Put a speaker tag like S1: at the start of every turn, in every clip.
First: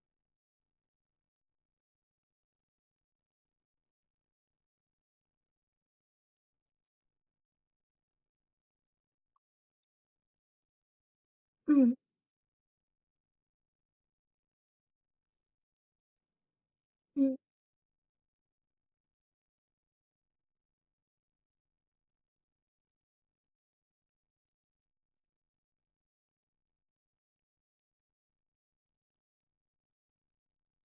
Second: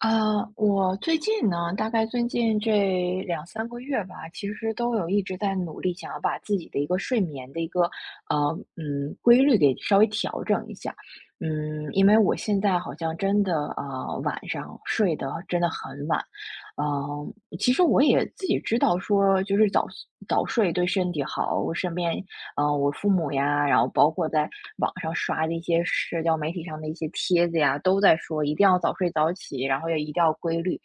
S1: 呃，我最近呢，大概最近这2-3个月吧，其实都有一直在努力，想要把自己的一个睡眠的一个，呃，嗯，规律给稍微调整一下。嗯，
S2: 嗯。
S1: 因为我现在好像真的啊，晚上睡得真的很晚。嗯，
S2: 嗯。
S1: 其实我也自己知道说就是早早睡对身体好，我身边啊，我父母呀，然后包括在网上刷的一些社交媒体上的一些帖子呀，都在说一定要早睡早起，然后也一定要规律。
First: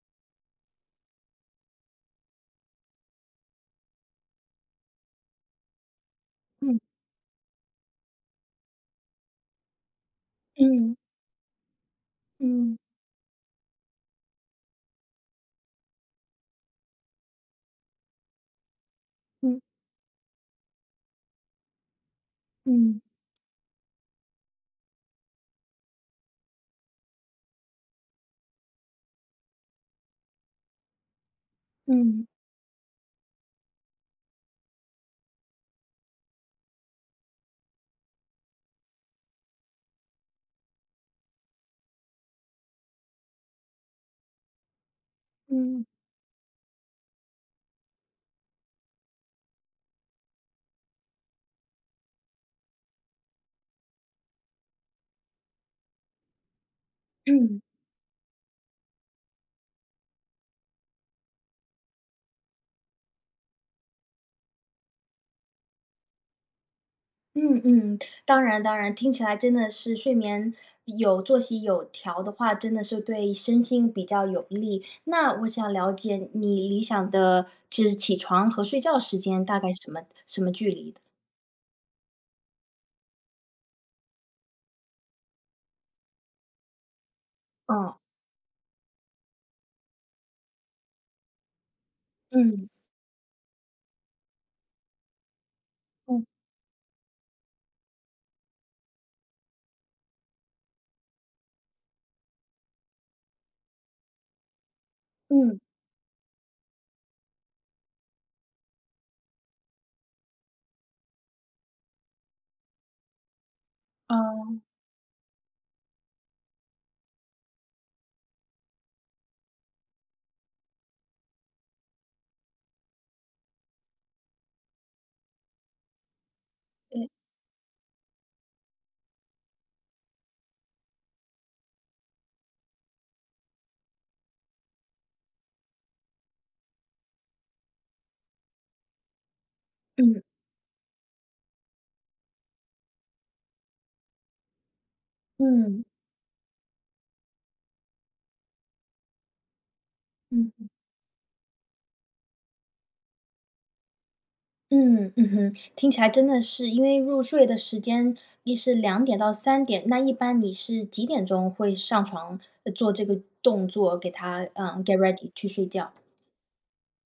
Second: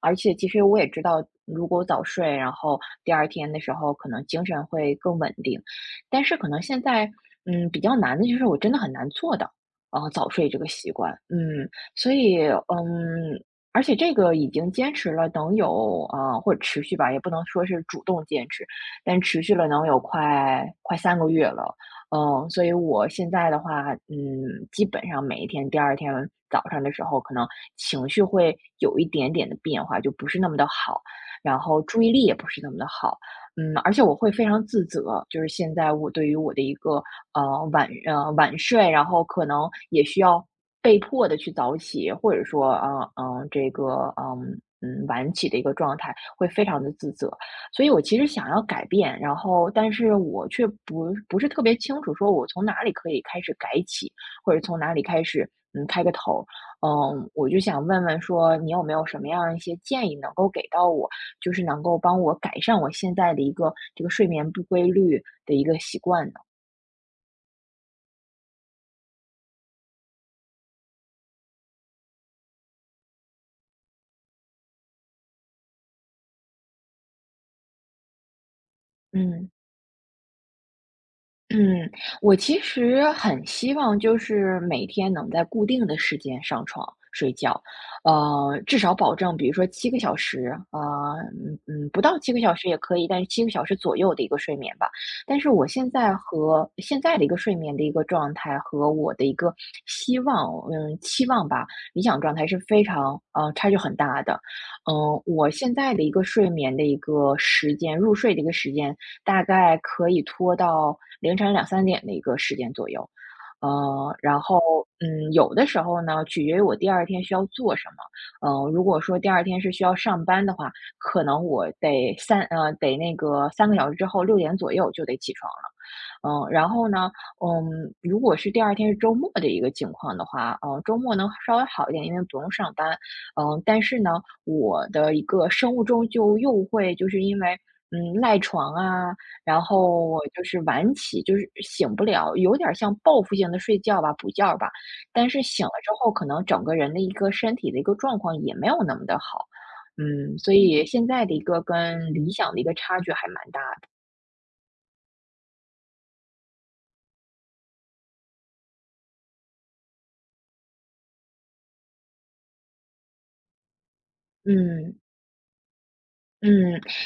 S1: 而且其实我也知道，如果早睡，然后第二天的时候可能精神会更稳定。但是可能
S2: 嗯。
S1: 现在，嗯，比较难的就是我真的很难做到，呃，早睡这个习
S2: 嗯。
S1: 惯，嗯。所以，
S2: 嗯。
S1: 嗯，而且这个已经坚持了能有，啊，或持续吧，也不能说是主动坚持，但持续
S2: 嗯。
S1: 了能有快快3个月了。嗯，所以
S2: 嗯。
S1: 我现在的话，嗯，基本上每一天第二天早上的时候可能情绪会有一点点的变化，就不是那么地好，然后注意力
S2: 嗯。
S1: 也不是那么地好。嗯，而且我会非常自责，就是现在我对于我的一个，嗯，晚晚睡，然后可能也需要被迫地去早起，或者说，啊，呃，这个，呃，嗯，晚起的一个
S2: 嗯。
S1: 状态会非常地自责，所以我其实想要改变。然后但是我却不不是特别清楚说，我从哪里可以开始改起，或者从哪里开始，嗯，开个头。嗯，我就
S2: 嗯。
S1: 想问问说你有没有什么样的一些建议能够给到我，就是能够帮我改善我现在的一个这个睡眠不规律的一个习惯的？
S2: 嗯嗯，当然当然，听起来真的是睡眠有作息有调的话，真的是对身心比较有利。那我想了解你理想的指起床和睡觉时间
S1: 嗯。
S2: 大概什么什么距离？
S1: 嗯，我其实很希望就是每天能在固定的时间上床睡觉，
S2: 嗯。
S1: 呃，至少保证比如说7个小时呃，嗯嗯，不到7个小时
S2: 嗯。
S1: 也可以但是7个小时左右的一个睡眠吧。但是我现在
S2: 嗯。
S1: 和现在的一个睡眠的一个状态和我的一个希望嗯，期望吧理想状态是非常嗯，差距很大的。嗯，我
S2: 嗯。
S1: 现在的一个睡眠的一个时间，入睡的一个时间大概可以拖到凌晨2，3点的一个时间左右。呃，然后，
S2: 嗯。
S1: 嗯，有的时候呢取决于我第二天需要做什么，呃，如果说第二天是需要上班的话，可能我得3呃，得那个3个小时之后6点左右就得起床了。呃，然后
S2: 对。
S1: 呢，嗯，如果是第二天是周末的一个情况的话呃，周末能稍微好一点，因为不用上班。嗯，但是呢我的一个生物钟就又会就是因为，嗯，赖床啊，然后
S2: 嗯。
S1: 就是晚起就是醒不了，有点像报复性的睡觉吧补觉吧。但是醒了
S2: 嗯。
S1: 之后可能整个人的一个身体的一个状况也没有那么地好。嗯，
S2: 嗯
S1: 所
S2: 嗯。
S1: 以现在的一个跟理想的一个差距还蛮大的。
S2: 嗯，嗯哼，听起来真的是因为入睡的时间，你是2：00-3：00，那一般你是几点钟会上床，呃，做这个动作给它，嗯，
S1: 嗯。
S2: Get ready 去睡觉？
S1: 嗯，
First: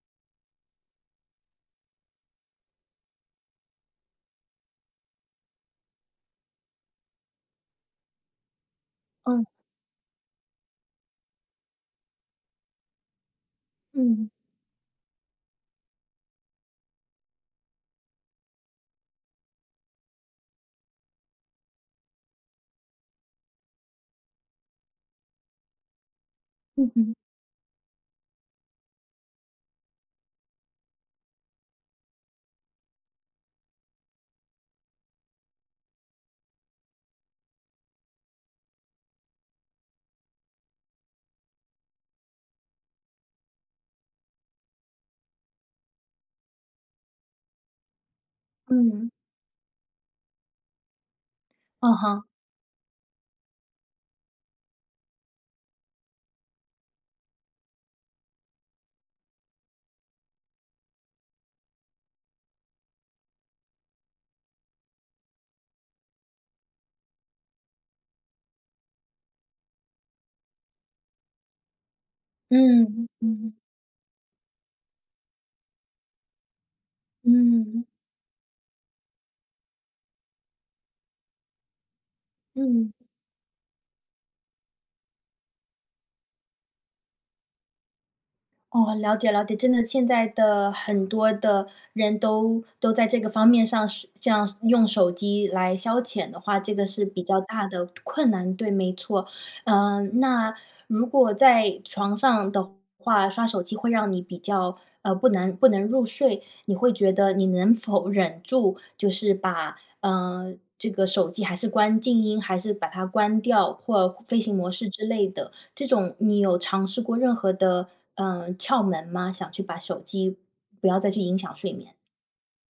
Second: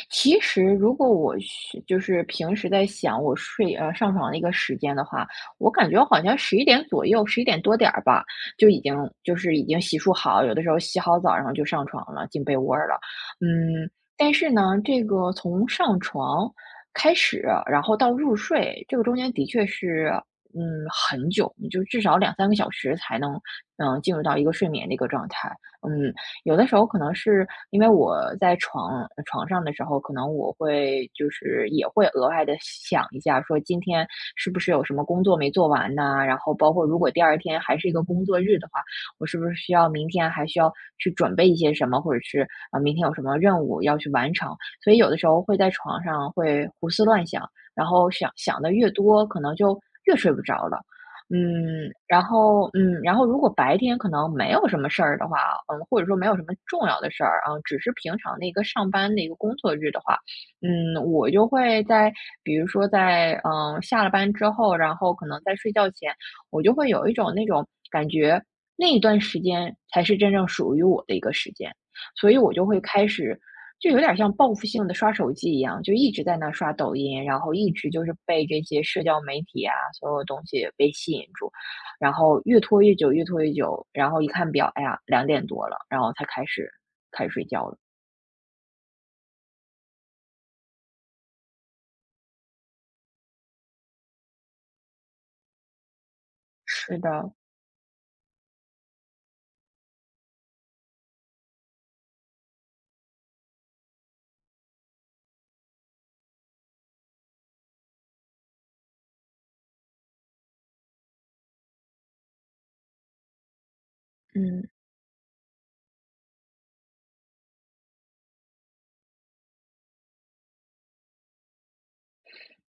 S1: 其实如果我是就是平时在想我睡，呃，上床的一个时间的话，我感觉我好像11点左右，11点多点儿吧，就已经就
S2: 嗯。
S1: 是已经洗漱好，有的时候洗好澡然后就上床了，进被窝儿了。嗯，
S2: 嗯。
S1: 但是呢，这个从上床开始，然后到入睡，这个中间的确是，嗯，很久，你就至少2-3个小时才能，嗯，进入到一个睡眠的一个状态。嗯，有的时候
S2: 嗯
S1: 可能
S2: 哼。
S1: 是因为我在床床上的时候可能我会就是也会额外地想一下说今天是不是有什么工作没做完呐，然后包括如果第二天还是一个工作日的话，我是不是需要明天还需要去准备一些什么，或者是，呃，明天有什么任务要去完成。所以有的时候会在床上会胡思乱想，然后想想得越
S2: 嗯。
S1: 多可能就越睡不着了。嗯，
S2: 嗯
S1: 然
S2: 哼。
S1: 后嗯，然后如果白天可能没有什么事儿的话，嗯，或者说没有什么重要的事儿啊，只是平常的那个上班那个工作日的话，嗯，我就会在比如说在，嗯，下了班之后，然后可能在睡觉前我就会有一种那种感觉，那一段时间才是真正属于我的一个时间，所以我就会
S2: 嗯，
S1: 开
S2: 嗯
S1: 始
S2: 嗯。
S1: 就有点像报复性地刷手机一样，就一直在那刷抖音，然后一
S2: 嗯。
S1: 直就是被这些社交媒体啊，所有东西被吸引住。然后越拖
S2: 嗯。
S1: 越久越拖越久，然后一看表，哎呀，2多了，然后才开始开始睡觉了。
S2: 哦，了解了解。真的现在的很多的人都都在这个方面上这样用手机来消遣的话这个
S1: 是
S2: 是比
S1: 的。
S2: 较大的困难。对，没错。嗯，那如果在床上的话，刷手机会让你比较，呃，不能不能入睡，你会觉得你能否忍住，就是把，嗯，这个手机还是关静音还是把它关掉或飞行
S1: 嗯。
S2: 模式之类的，这种你有尝试过任何的，呃，窍门吗？想去把手机不要再去影响睡眠。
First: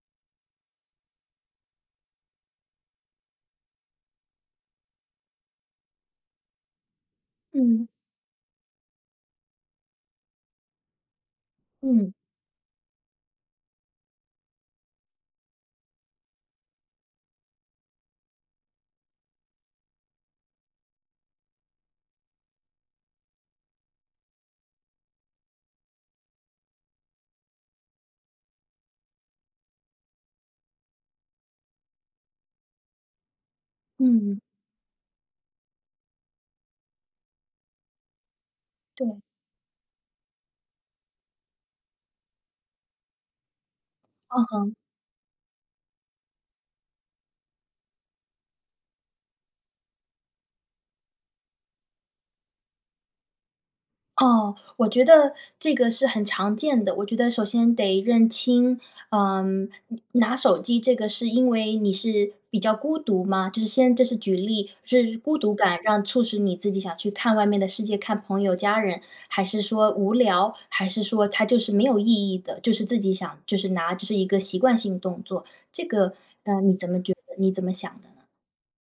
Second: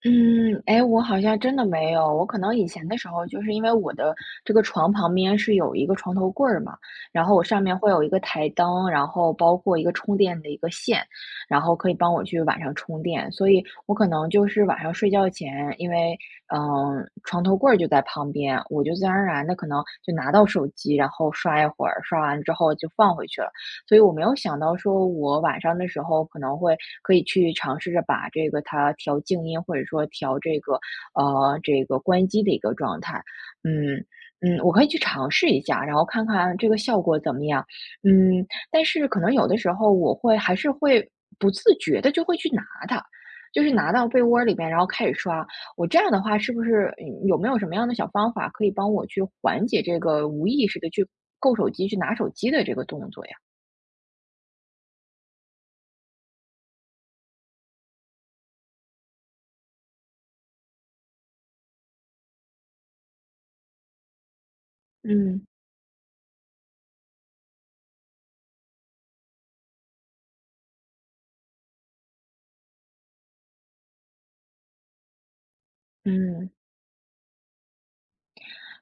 S1: 嗯，哎，我好像真的没有。我可能以前的时候就是因为我的这个床旁边是有一个床头柜儿嘛，然后我上面
S2: 嗯。
S1: 会有一个台灯，然后包括一个充电的一个线，然后可以
S2: 嗯。
S1: 帮我去晚上充电，所以我可能就是晚上睡觉前因为，嗯，床头柜儿就在旁边，我就自然而然地可能就拿到手机然后刷一会儿，刷完之后就放回去了。所以我没有想到说我晚上的时候可能会可以去尝试着把这个它调静音或者说调这个啊这个关机的一个状态。嗯
S2: 嗯。
S1: 嗯，我可以去尝试一下，然后看看这个效果怎么样。嗯，但是可
S2: 对。
S1: 能有的时候我会还是会不自觉地就会去拿它，就是拿到被窝
S2: 嗯
S1: 里面
S2: 哼。
S1: 然后开始刷，我这样的话是不是有没有什么样的小方法可以帮我去缓解这个无意识地去够手机去拿手机的这个动作呀？
S2: 哦，我觉得这个是很常见的。我觉得首先得认清，呃，拿手机这个是因为你是比较孤独吗？就是先这是举例是孤
S1: 嗯。
S2: 独感让促使你自己想去看外面的世界、看朋友家人？还是说无聊？还是说它就是没有意义的就是自己想就是拿这是一个习惯性动作？这个，
S1: 嗯。
S2: 嗯，你怎么觉得你怎么想的呢？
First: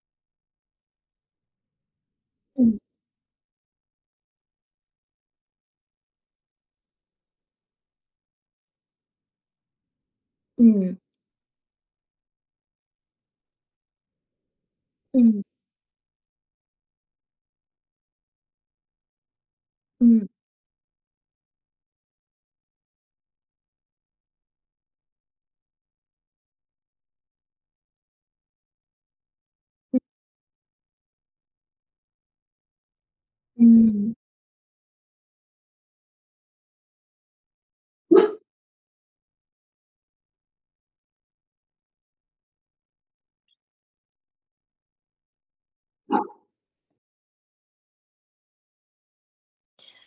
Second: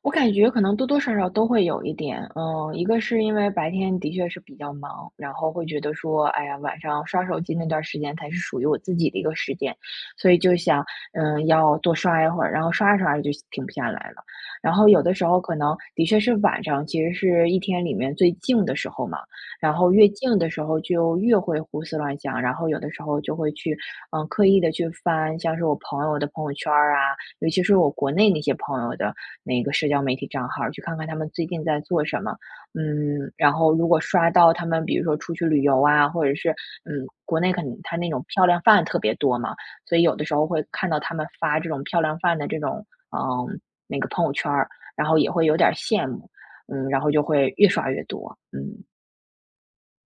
S1: 我感觉可能多多少少都会有一点。嗯，
S2: 嗯。
S1: 一个是因为白天的确是比较忙，然后会觉得说，哎呀，晚上刷手机那段时间才是属于我自己的一个时间，所以就想，
S2: 嗯。
S1: 嗯，要多刷一会，然后刷着刷着就停不下来了。然后有的时候
S2: 嗯。
S1: 可能的确是晚上其实是一天里面最静的时候嘛，然后越
S2: 嗯。
S1: 静的时候就越会胡思乱想，然后有的时候就会去，嗯，刻意地去翻像是我朋友的朋友圈儿啊，尤其是我国内那些朋友的那个社
S2: 嗯。
S1: 交媒体账号，去看看他们最近在做什么。嗯，然后如果
S2: 嗯。
S1: 刷到他们比如说出去旅游啊，或者是，嗯，国内可能它那种漂亮饭特别多嘛，所以有的时候会看到他们发这种漂亮饭的这种，啊，那个朋友圈儿，然后也会有点儿羡慕。嗯，然后就会越刷越多，嗯。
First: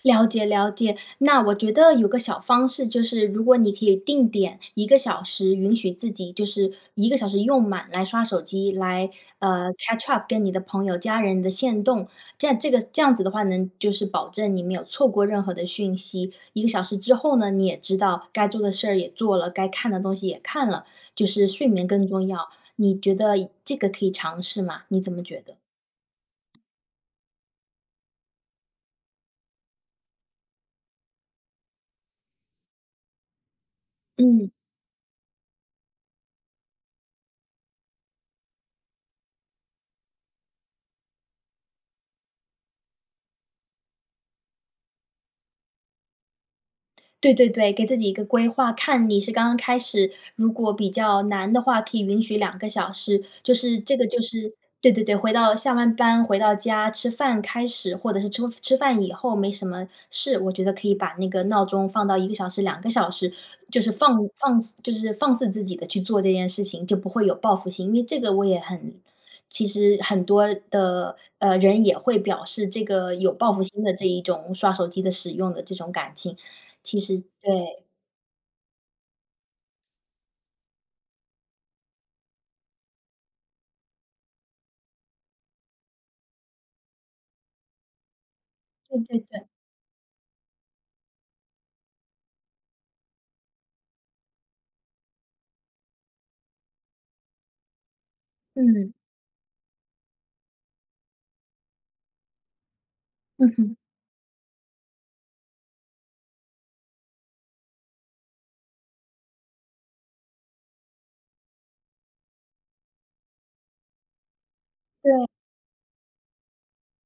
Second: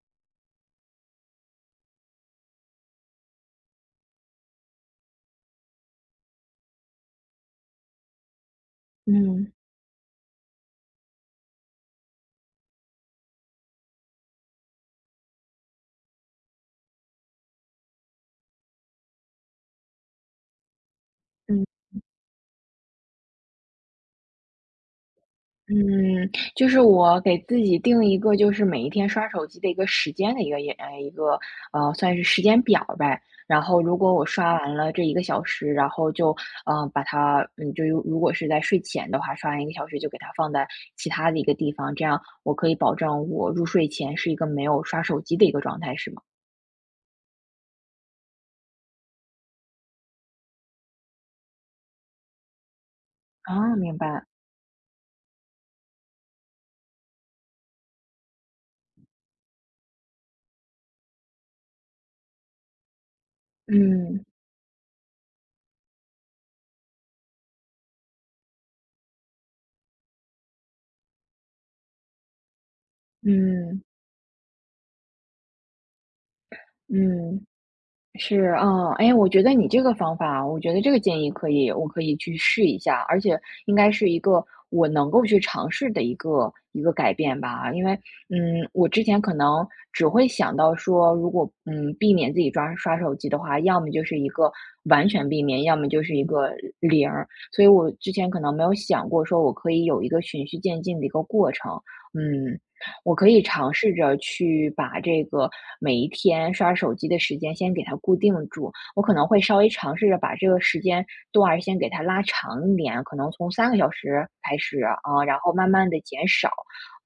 S2: 了解了解，那我觉得有个小方式，就是如果你可以定点，1个小时允许自己就是1个小时用满来刷手机来
S1: 嗯。
S2: 呃，catch up 跟你的朋友家人的限动，这样这个这样子的话呢，就是保证你没有错过任何的讯息。1个小时之后呢，你也知道该做的事儿也做了，该看的东西也看了，就是
S1: 嗯。
S2: 睡眠更重要，你觉得这个可以尝试吗？你怎么觉得？
S1: 嗯，就是我给自己定一个就是每一天刷手机的一个时间的一个诶，一个，嗯，算是时间表呗。然后如果我
S2: 嗯。
S1: 刷完了这1个小时，然后就，嗯，把它嗯，就如果是在睡前的话，刷完1个小时就给它放在其他的一个地方，这样我可以保证我入睡前是一个没有刷手机的一个状态是吗？
S2: 对对对，给自己一个规划看你是刚刚开始，如果比较难的话，可以允许2个小时，就
S1: 哦，
S2: 是
S1: 明
S2: 这个就
S1: 白。
S2: 是对对对，回到下完班回到家吃饭开始或者是吃吃饭以后没什么事，我觉得可以把那个闹钟放到1个小时2个小时，就是放
S1: 嗯。
S2: 放就是放肆自己的去做这件事情就不会有报复心，因为这个我也很其实很多的，呃，人也会表示这个有报复
S1: 嗯。
S2: 心的这一种刷手机的使用的这种感情。其实
S1: 嗯。
S2: 对。
S1: 是，啊，哎，我觉得你这个方法我觉得这个建议可以我可以去试一下。而且应该是一个我能够去尝试的一个一个改变吧。因为，嗯，我
S2: 对
S1: 之
S2: 对
S1: 前可
S2: 对。
S1: 能只会想到说，如果，嗯，避免自己刷刷手机的话，要么就是一个完全避免，要么就是一个0，所以我之前可能没有
S2: 嗯。
S1: 想过说我可以有一个循序渐进的一个过程。嗯，我可以
S2: 嗯
S1: 尝
S2: 哼。
S1: 试着去把这个每一天刷手机的时间先给它固定住，我可能会稍微尝试着把这个时间段儿先给它拉长一点，可能从3个小时开始，啊，
S2: 对。
S1: 然后慢慢地减少。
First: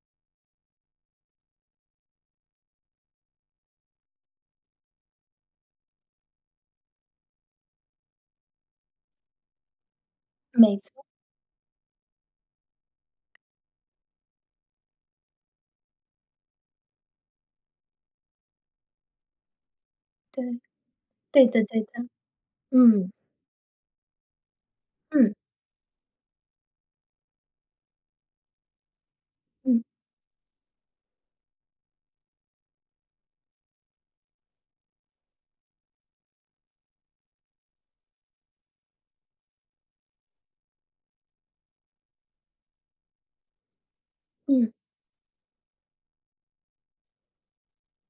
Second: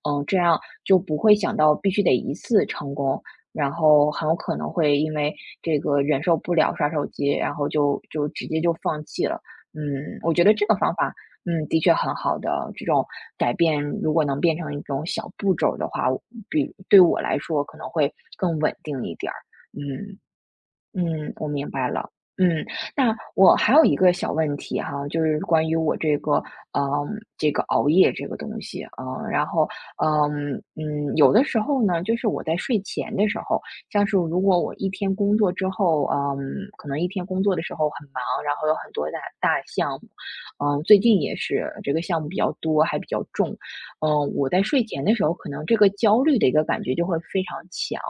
S1: 嗯，这样就不会想到必须得1次成功，然后很有可能会因为这个忍受不了刷手机，然后就就直接就放弃了。嗯，我觉得这个
S2: 没
S1: 方
S2: 错。
S1: 法，嗯，的确很好的，这种改变如果能变成一种小步骤的话，比对我来说可能会更稳定一点儿，嗯。
S2: 对
S1: 嗯，
S2: 对
S1: 我
S2: 的
S1: 明
S2: 对
S1: 白
S2: 的，
S1: 了。嗯，
S2: 嗯。
S1: 那我还有一个小问题哈，就
S2: 嗯。
S1: 是关于我这个嗯，这个熬夜这个东西，呃，然后
S2: 嗯。
S1: 嗯嗯，有的时候呢，就是我在睡前的时候像是如果我一天工作之后嗯，可能一天工作的时候很忙，然后有很多的大项目呃，最近也是这个项目比较多还比较重。嗯，我在
S2: 嗯。
S1: 睡前的时候可能这个焦虑的一个感觉就会非常强，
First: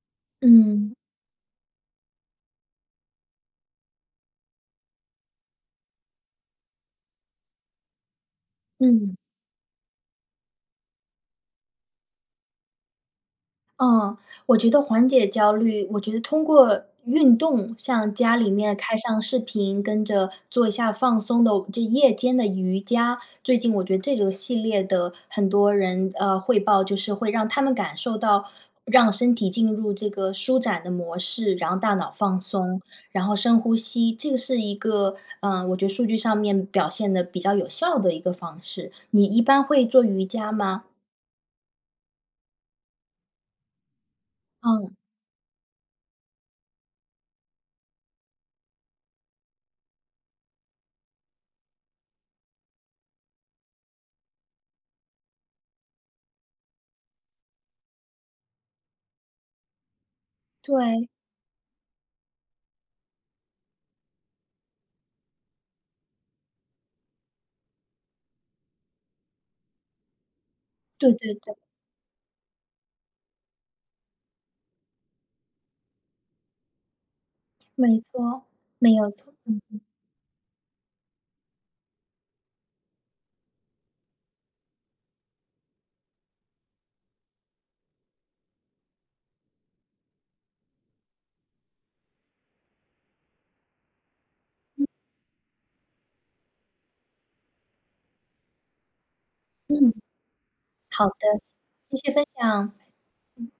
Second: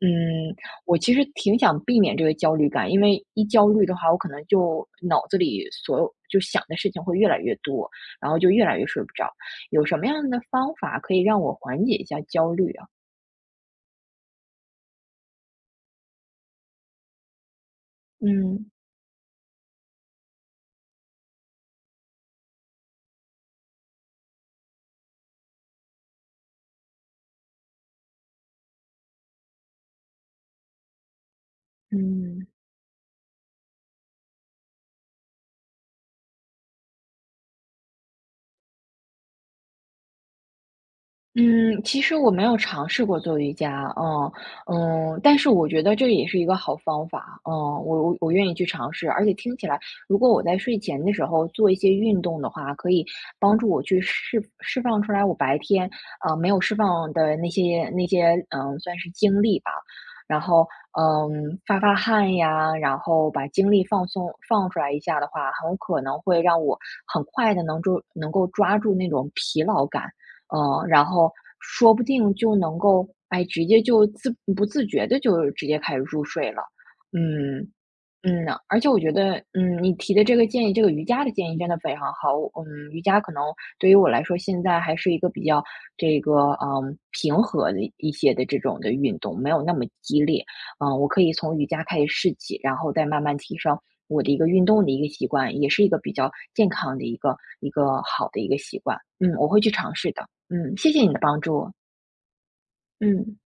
S1: 嗯，
S2: 嗯。
S1: 我其实挺想避免这个焦虑感。因为一焦虑的话，我可能就脑子里所有就想的事情会越来越多，然后就越来越睡不
S2: 嗯。
S1: 着，有什么样的方法可以让我缓解一下焦虑啊？
S2: 哦，我觉得缓解焦虑我觉得通过运动像家里
S1: 嗯。
S2: 面开上视频跟着做一下放松的这夜间的瑜伽，最近我觉得这个系列的很多人，呃，汇报，就是会让他们感受到让身体进入这个舒展的模式，然后大脑放
S1: 嗯。
S2: 松，然后深呼吸，这个是一个，嗯，我觉得数据上面表现得比较有效的一个方式。你一般会做瑜伽吗？
S1: 嗯，其实我没有尝试过做瑜伽，啊，
S2: 嗯。
S1: 嗯，但是我觉得这个也是一个好方法，啊，我我我愿意去尝试。而且听起来如果我在睡前的时候做一些运动的话，可以帮助我去释释放出来我白天，啊，没有释放的那些那些，嗯，算是精力吧。然后，
S2: 对。
S1: 呃，发发汗呀，然后把精力放松放出来一下的话，很可能会让我很快地能够能够抓住那种疲劳感，呃，然
S2: 对
S1: 后
S2: 对对。
S1: 说不定就能够，哎，直接就自不自觉地就直接开始入睡了。嗯，
S2: 没
S1: 嗯
S2: 错
S1: 呐，而且
S2: 没
S1: 我
S2: 有
S1: 觉
S2: 错。
S1: 得，
S2: 嗯嗯。
S1: 嗯，你提的这个建议这个瑜伽的建议真的非常好，嗯。瑜伽可能对于我来说现在还是一个比较，这个，啊，平和的一些的这种的运动，没有那么激烈。啊，我可以从瑜伽开始试起，然后再慢慢提升，我的一个运动
S2: 嗯。
S1: 的一个习惯，也是一个比较健康的一个一个好的一个习惯。嗯，我会去尝
S2: 嗯。
S1: 试的，嗯，谢谢
S2: 好
S1: 你
S2: 的。
S1: 的帮助。
S2: 谢谢分享。
S1: 嗯。
S2: 嗯。